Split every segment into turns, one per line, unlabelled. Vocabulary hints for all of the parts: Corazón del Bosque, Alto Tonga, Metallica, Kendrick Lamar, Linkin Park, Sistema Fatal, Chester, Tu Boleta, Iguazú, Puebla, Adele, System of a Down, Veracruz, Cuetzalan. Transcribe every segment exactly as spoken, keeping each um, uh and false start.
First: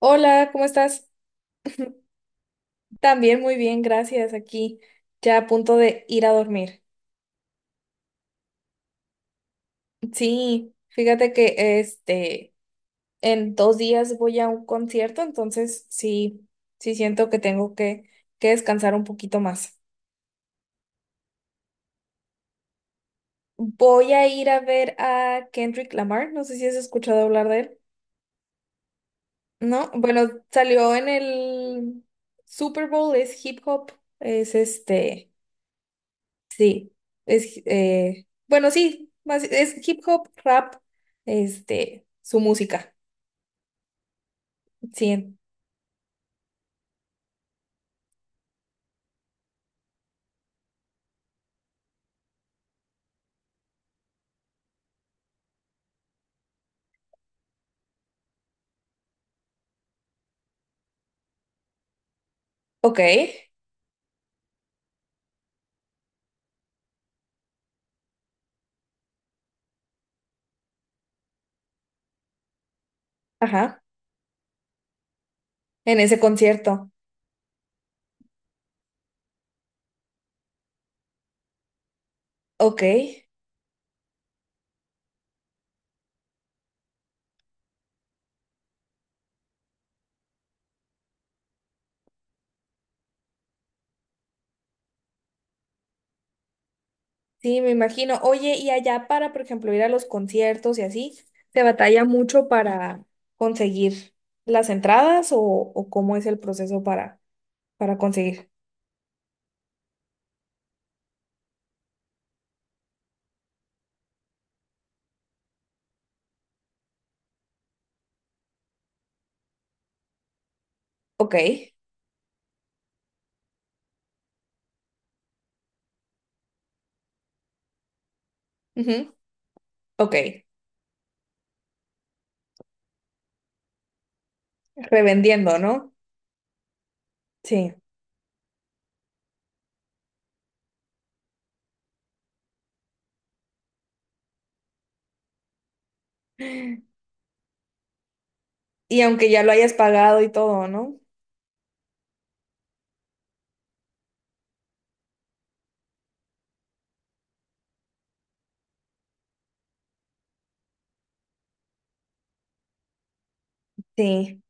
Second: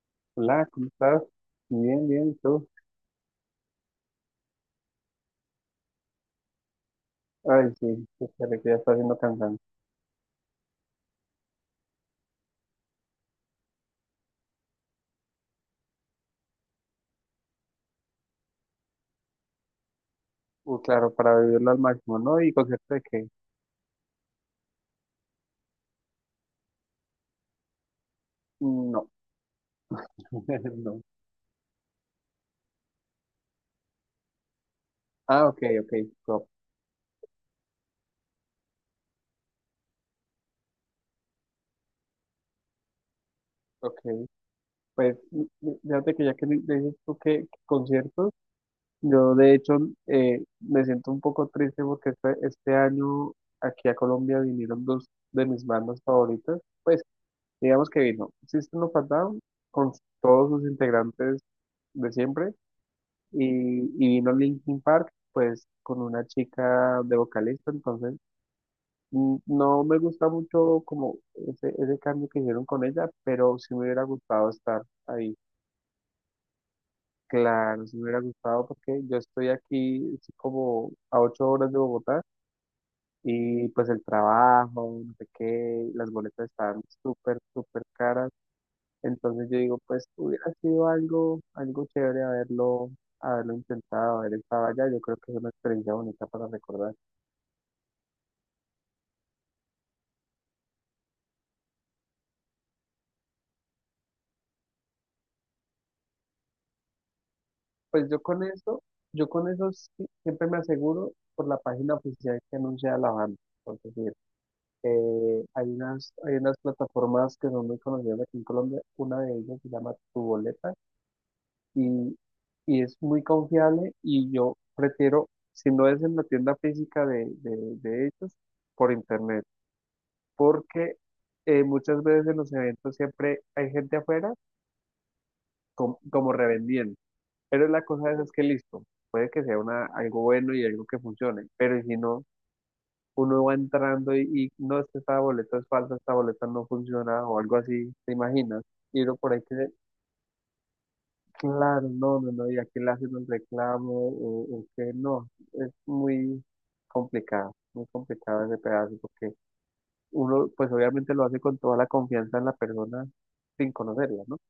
Hola, ¿cómo
Hola, ¿cómo
estás?
estás? Bien, bien, ¿y tú?
También muy bien, gracias. Aquí ya a punto de ir a dormir.
Ay, sí, espera que ya está haciendo cansancio.
Sí, fíjate que este en dos días voy a un concierto, entonces sí, sí siento que tengo que, que descansar un poquito más.
Uh, claro, para vivirlo al máximo, ¿no? ¿Y concierto de qué?
Voy a ir a ver a Kendrick Lamar, no sé si has escuchado hablar de él.
No,
No, bueno, salió
no.
en el Super Bowl, es hip hop, es este.
Ah, ok, ok, go,
Sí, es, eh, bueno, sí, más, es hip hop, rap, este, su música,
ok. Pues,
sí,
mm, mm, fíjate que ya que di- dices tú que, que conciertos, yo de hecho eh, me siento un poco triste porque este, este año aquí a Colombia vinieron dos de mis bandas favoritas. Pues, digamos que vino System of a Down con todos sus integrantes de siempre
ok,
y, y vino Linkin Park, pues con una chica de vocalista, entonces mm, no me gusta mucho como ese, ese cambio que hicieron con ella, pero sí me
ajá,
hubiera gustado estar ahí.
en ese concierto,
Claro, sí me hubiera gustado porque yo estoy aquí estoy como a ocho horas de Bogotá
ok,
y pues el trabajo, no sé qué, las boletas están súper, súper caras. Entonces yo digo, pues hubiera sido algo, algo chévere haberlo, haberlo intentado, haber estado allá. Yo creo que es una experiencia bonita para recordar.
sí, me imagino, oye, y allá para, por ejemplo, ir a los conciertos y así, ¿te batalla mucho para conseguir las entradas o, o cómo es el proceso para, para
Pues yo con
conseguir?
eso, yo con eso sí- siempre me aseguro por la página oficial que anuncia la banda. Por decir, eh, hay unas, hay unas plataformas que son muy conocidas aquí en Colombia. Una de ellas se llama Tu Boleta
Ok,
y, y es muy confiable y yo prefiero, si no es en la tienda física de, de, de ellos, por
ujú,
internet.
ok,
porque eh, muchas veces en los eventos siempre hay gente afuera
revendiendo, ¿no?
com- como revendiendo. Pero
Sí,
la cosa es, es que listo, puede que sea una, algo bueno y algo que funcione, pero si no, uno va entrando y, y, no es que esta boleta es falsa, esta boleta no funciona o algo así, ¿te imaginas?
y
Y uno
aunque
por ahí
ya lo
que,
hayas pagado y todo, ¿no?
claro, no, no, no, y aquí le hacen un reclamo o, o que no, es muy complicado, muy complicado ese pedazo porque... uno pues obviamente lo hace con toda la confianza en la persona sin conocerla, ¿no?
Sí.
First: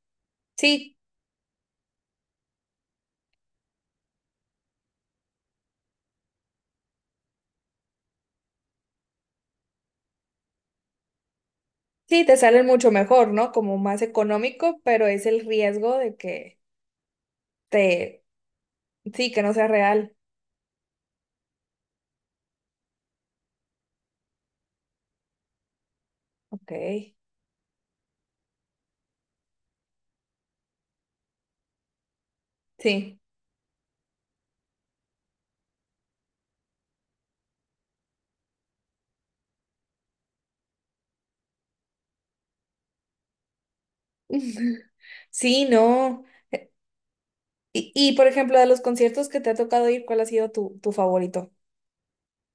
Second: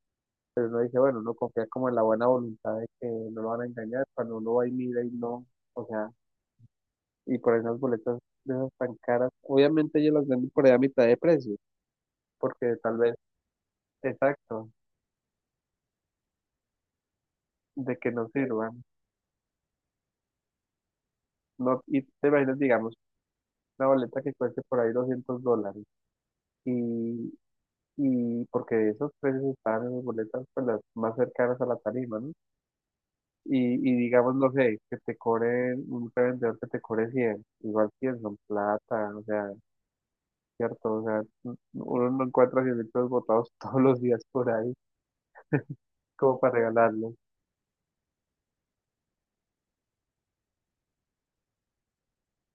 Pero uno
Sí,
dice, bueno, uno confía como en la buena voluntad de que no lo van a engañar, cuando uno va y mira y no, o sea, y por esas boletas de esas tan caras, obviamente ellos las venden por ahí a mitad de precio,
sí, te sale
porque
mucho
tal vez,
mejor, ¿no? Como más
exacto,
económico, pero es el riesgo de que
de que
te,
no sirvan,
sí, que no sea real.
no, y te imaginas, digamos, una boleta que cueste por ahí doscientos dólares,
Ok,
y, y porque esos precios estaban en las boletas pues las más cercanas a la tarima, ¿no?
sí.
Y, y digamos, no sé, que te cobren, un revendedor que te cobre cien, igual cien son plata, o sea, cierto, o sea, n- uno no encuentra cien pesos botados todos los días por ahí,
Sí, no.
como para regalarlos.
Y, y por ejemplo, de los conciertos que te ha tocado ir, ¿cuál ha sido tu, tu favorito?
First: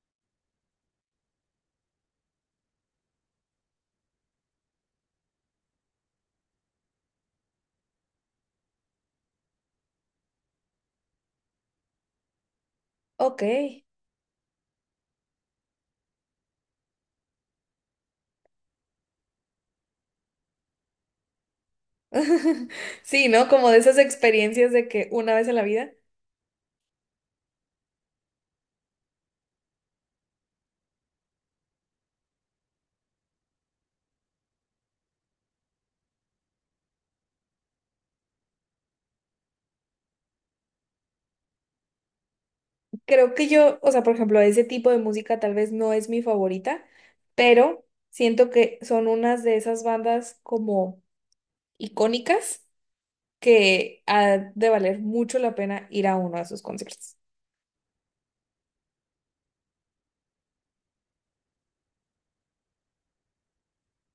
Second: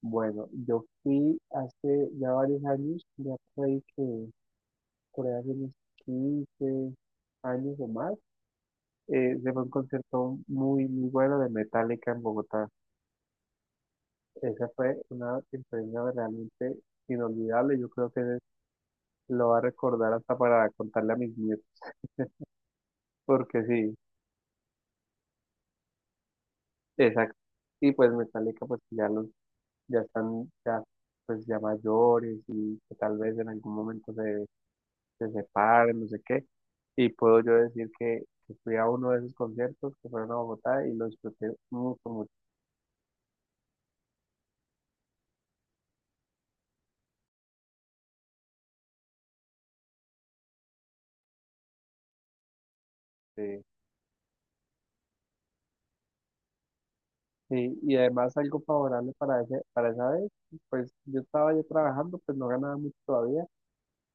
Bueno, yo fui hace ya varios años, ya por ahí que, por ahí hace unos quince años o más, eh, se fue a un concierto muy, muy bueno de Metallica en Bogotá.
Ok.
Esa fue una experiencia realmente inolvidable, yo creo que Lo va a recordar hasta para contarle a mis nietos,
Sí, ¿no?
porque
Como de
sí,
esas experiencias de que una vez en la vida.
exacto. Y pues Metallica, pues que pues, ya los, ya están, ya, pues ya mayores y que tal vez en algún momento se, se separen, no sé qué. Y puedo yo decir que, que fui a uno de esos conciertos que fueron a Bogotá y lo disfruté mucho, mucho.
Creo que yo, o sea, por ejemplo, ese tipo de música tal vez no es mi favorita, pero siento que son unas de esas bandas como icónicas
Sí,
que ha de valer mucho la pena ir a uno de sus conciertos.
Sí, y además algo favorable para ese, para esa vez, pues yo estaba ya trabajando, pues no ganaba mucho todavía.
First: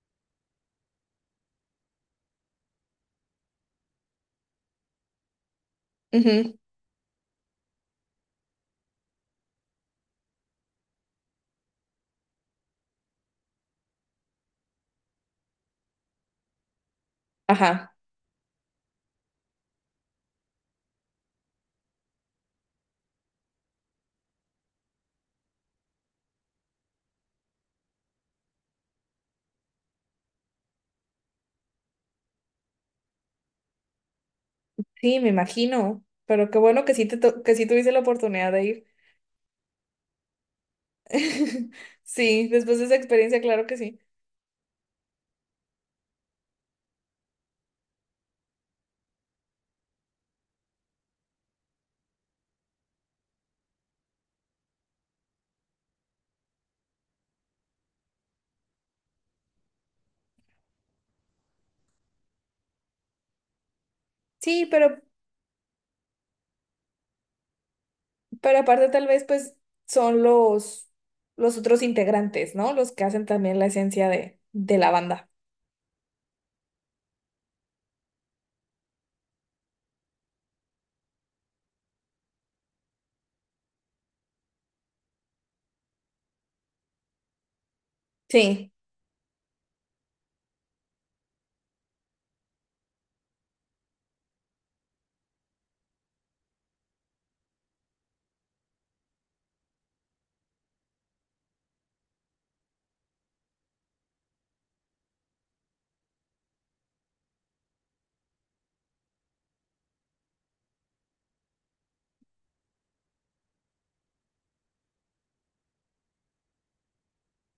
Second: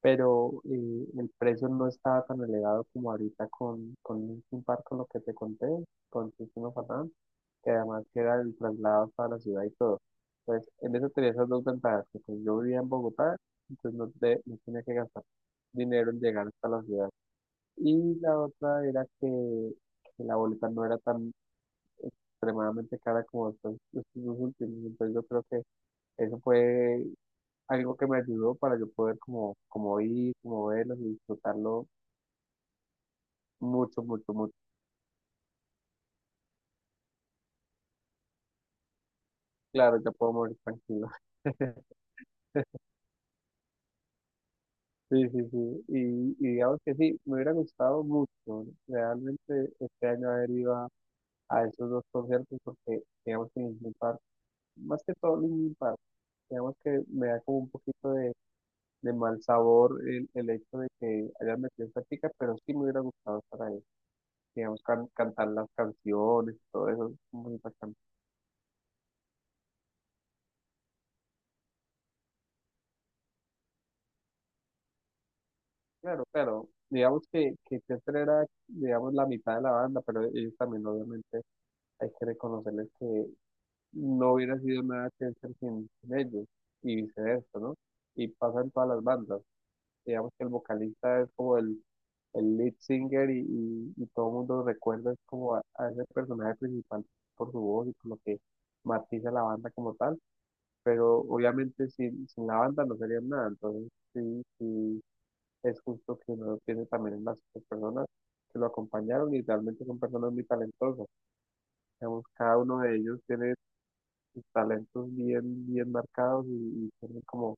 Pero eh, el precio no estaba tan elevado como ahorita con, con Linkin Park, con lo que te conté, con
Ujú,
Sistema Fatal, que además que era el traslado hasta la ciudad y todo. Entonces, en eso tenía esas dos ventajas, que pues, yo vivía en Bogotá, entonces no, te- no tenía que gastar dinero en llegar hasta la ciudad.
ajá.
Y la otra era que, que la boleta no era tan extremadamente cara como estos, estos dos últimos, entonces yo creo que eso fue algo que me ayudó para yo poder como, como ir, como verlos y disfrutarlo mucho, mucho, mucho.
Sí, me imagino. Pero qué bueno que sí te to- que sí tuviste la oportunidad de ir.
Claro, ya puedo morir tranquilo.
Sí, después de esa experiencia, claro que sí.
Sí, sí, sí. Y, y digamos que sí, me hubiera gustado mucho realmente este año haber ido a, a esos dos conciertos porque digamos que Linkin Park, más que todo Linkin Park, digamos que me da como un poquito de, de mal sabor el, el hecho de que hayan metido esta chica, pero sí me hubiera gustado estar ahí.
Sí,
Digamos,
pero,
can- cantar las canciones, todo eso, muy bacano.
pero aparte tal vez pues son los, los otros integrantes, ¿no? Los que hacen también la esencia de, de la banda.
Claro, claro. Digamos que, que Chester era, digamos, la mitad de la banda, pero ellos también, obviamente, hay que reconocerles que no hubiera sido nada Chester sin, sin ellos, y viceversa, ¿no? Y pasa en
Sí,
todas las bandas. Digamos que el vocalista es como el, el lead singer y, y, y todo el mundo recuerda es como a, a ese personaje principal por su voz y por lo que matiza la banda como tal, pero obviamente sin, sin la banda no serían nada, entonces sí, sí es justo que uno piense también en las otras personas que lo acompañaron y realmente son personas muy talentosas. Digamos, cada uno de ellos tiene sus talentos bien, bien marcados y, y tiene como,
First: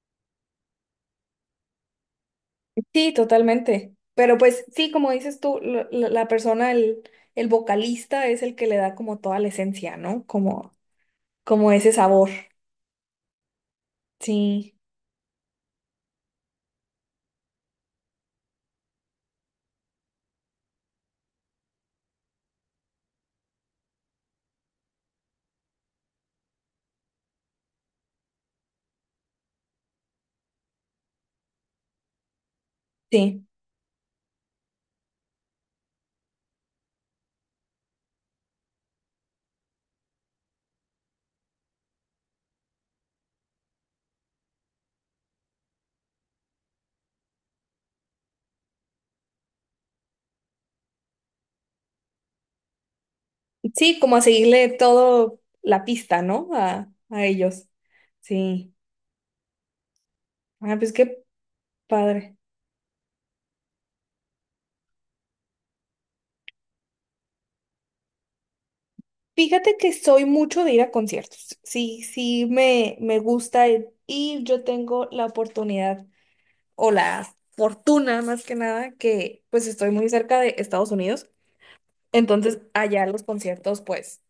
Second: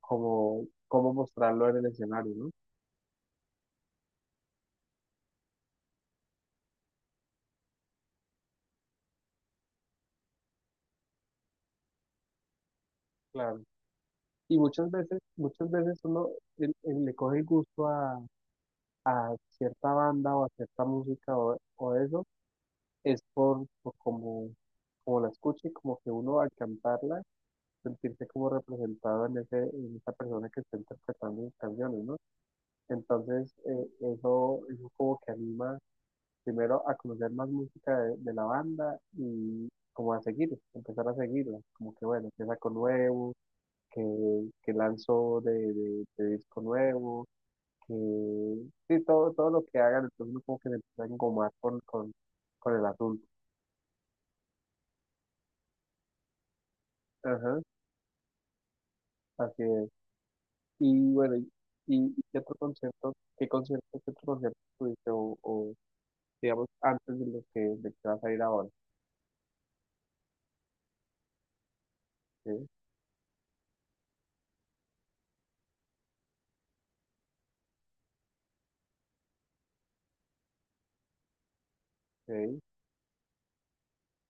como, cómo mostrarlo en el escenario, ¿no?
sí, totalmente. Pero pues sí, como dices tú, la, la- la persona, el, el vocalista es el que le da como toda la esencia, ¿no? Como como ese sabor.
Claro. Y
Sí,
muchas veces, muchas veces uno el- el- le coge el gusto a, a cierta banda o a cierta música o, o eso, es por, por como, como, la escucha y como que uno al cantarla sentirse como representado en ese, en esa persona que está interpretando mis canciones, ¿no?
sí.
Entonces, eh, eso, eso como que anima primero a conocer más música de, de la banda y como a seguir, empezar a seguirla, como que bueno, que saco nuevo, que, que lanzo de, de, de disco nuevo, que sí, todo, todo lo que hagan, entonces uno como que se empieza a engomar con, con, con el asunto.
Sí, como a seguirle todo la pista, ¿no? A, a
Ajá,
ellos. Sí.
así es.
Ah, pues
Y
qué
bueno, y, y y
padre.
qué otro concierto, qué concierto, qué otro concierto tuviste o, o, digamos antes de lo que, de que vas a ir ahora?
Fíjate que soy mucho de ir a conciertos. Sí, sí,
Sí,
me, me gusta ir y yo tengo la oportunidad o la fortuna más que nada que pues estoy muy cerca de Estados Unidos. Entonces
sí,
allá los conciertos pues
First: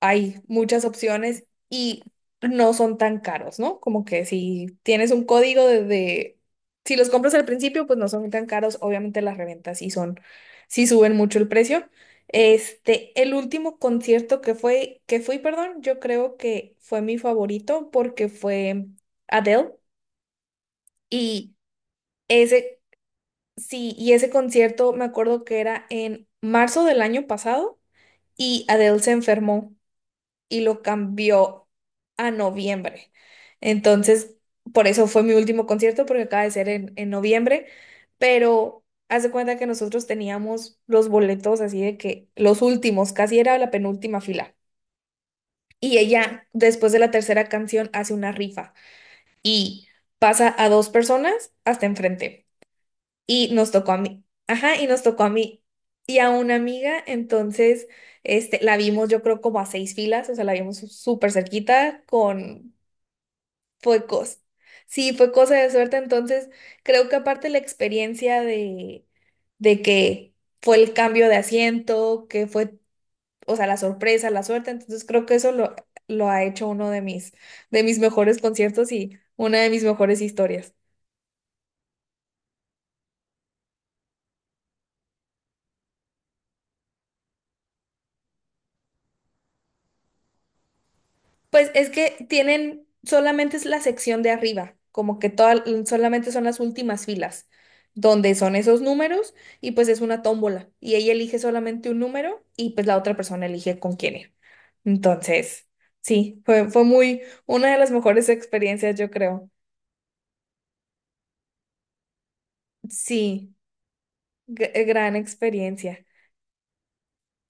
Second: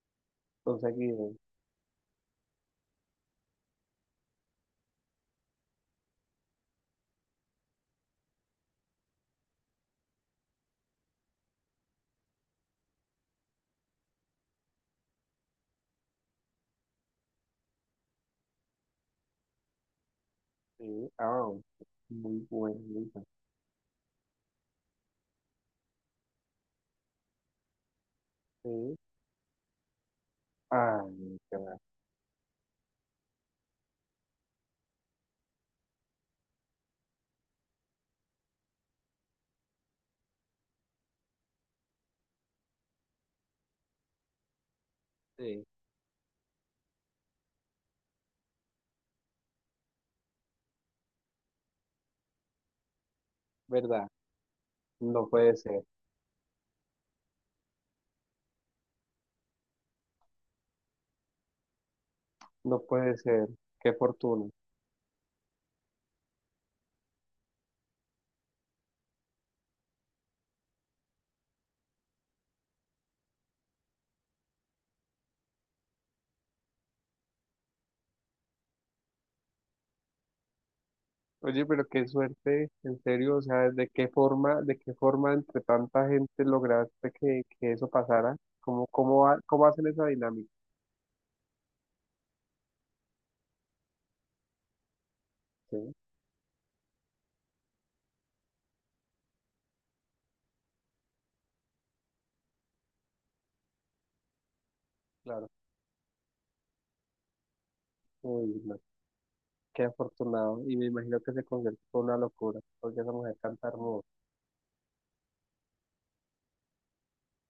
hay muchas
entonces aquí,
opciones y no son tan caros, ¿no? Como que si tienes un código de, de- si los compras al principio, pues no son tan caros. Obviamente las reventas sí son, sí suben mucho el precio. Este, el último concierto que fue, que fui, perdón, yo creo que fue mi favorito porque fue Adele
sí, ah,
y
muy bueno,
ese,
muy bueno,
sí, y ese concierto me acuerdo que era en marzo del año pasado y
sí,
Adele se enfermó y lo
ay, qué
cambió
va,
a noviembre. Entonces, por eso fue mi último concierto, porque acaba de ser en, en noviembre, pero haz de cuenta que nosotros teníamos los boletos así de que los últimos, casi era la penúltima fila.
sí,
Y ella, después de la tercera canción, hace una rifa y pasa a dos personas hasta enfrente y nos tocó a
verdad,
mí. Ajá, y nos tocó
no
a
puede
mí
ser,
y a una amiga, entonces este, la vimos yo creo como a seis filas, o sea, la vimos súper cerquita con...
no puede ser, qué
Fue cosa.
fortuna.
Sí, fue cosa de suerte, entonces creo que aparte la experiencia de, de que fue el cambio de asiento, que fue, o sea, la sorpresa, la suerte, entonces creo que eso lo, lo ha hecho uno de mis, de mis mejores conciertos y una de mis mejores historias.
Oye, pero qué suerte, en serio, o sea, de qué forma, de qué forma entre tanta gente lograste que, que eso pasara, cómo, cómo, ha- cómo hacen esa dinámica,
Pues es que tienen, solamente es la sección de arriba, como que toda,
sí,
solamente son las últimas filas, donde son esos números y pues es una tómbola y ella elige solamente un número y pues la otra persona elige con quién ir.
claro,
Entonces, sí, fue, fue muy, una de las mejores
uy, no.
experiencias, yo creo.
Qué afortunado. Y me imagino que ese concierto fue una locura, porque esa mujer
Sí,
canta hermoso.
gr- eh, gran experiencia.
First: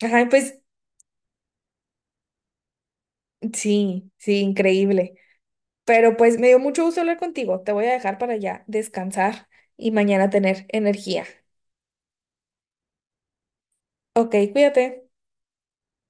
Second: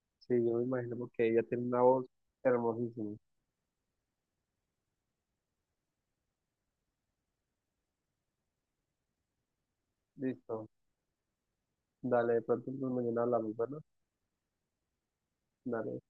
Ajá,
Sí, yo
pues
me imagino porque ella tiene una voz hermosísima.
sí, sí, increíble. Pero pues me dio mucho gusto hablar contigo. Te voy a dejar para ya descansar y mañana tener
Listo.
energía.
Dale, de pronto pues, mañana hablamos, ¿verdad?
Ok, cuídate.
Dale.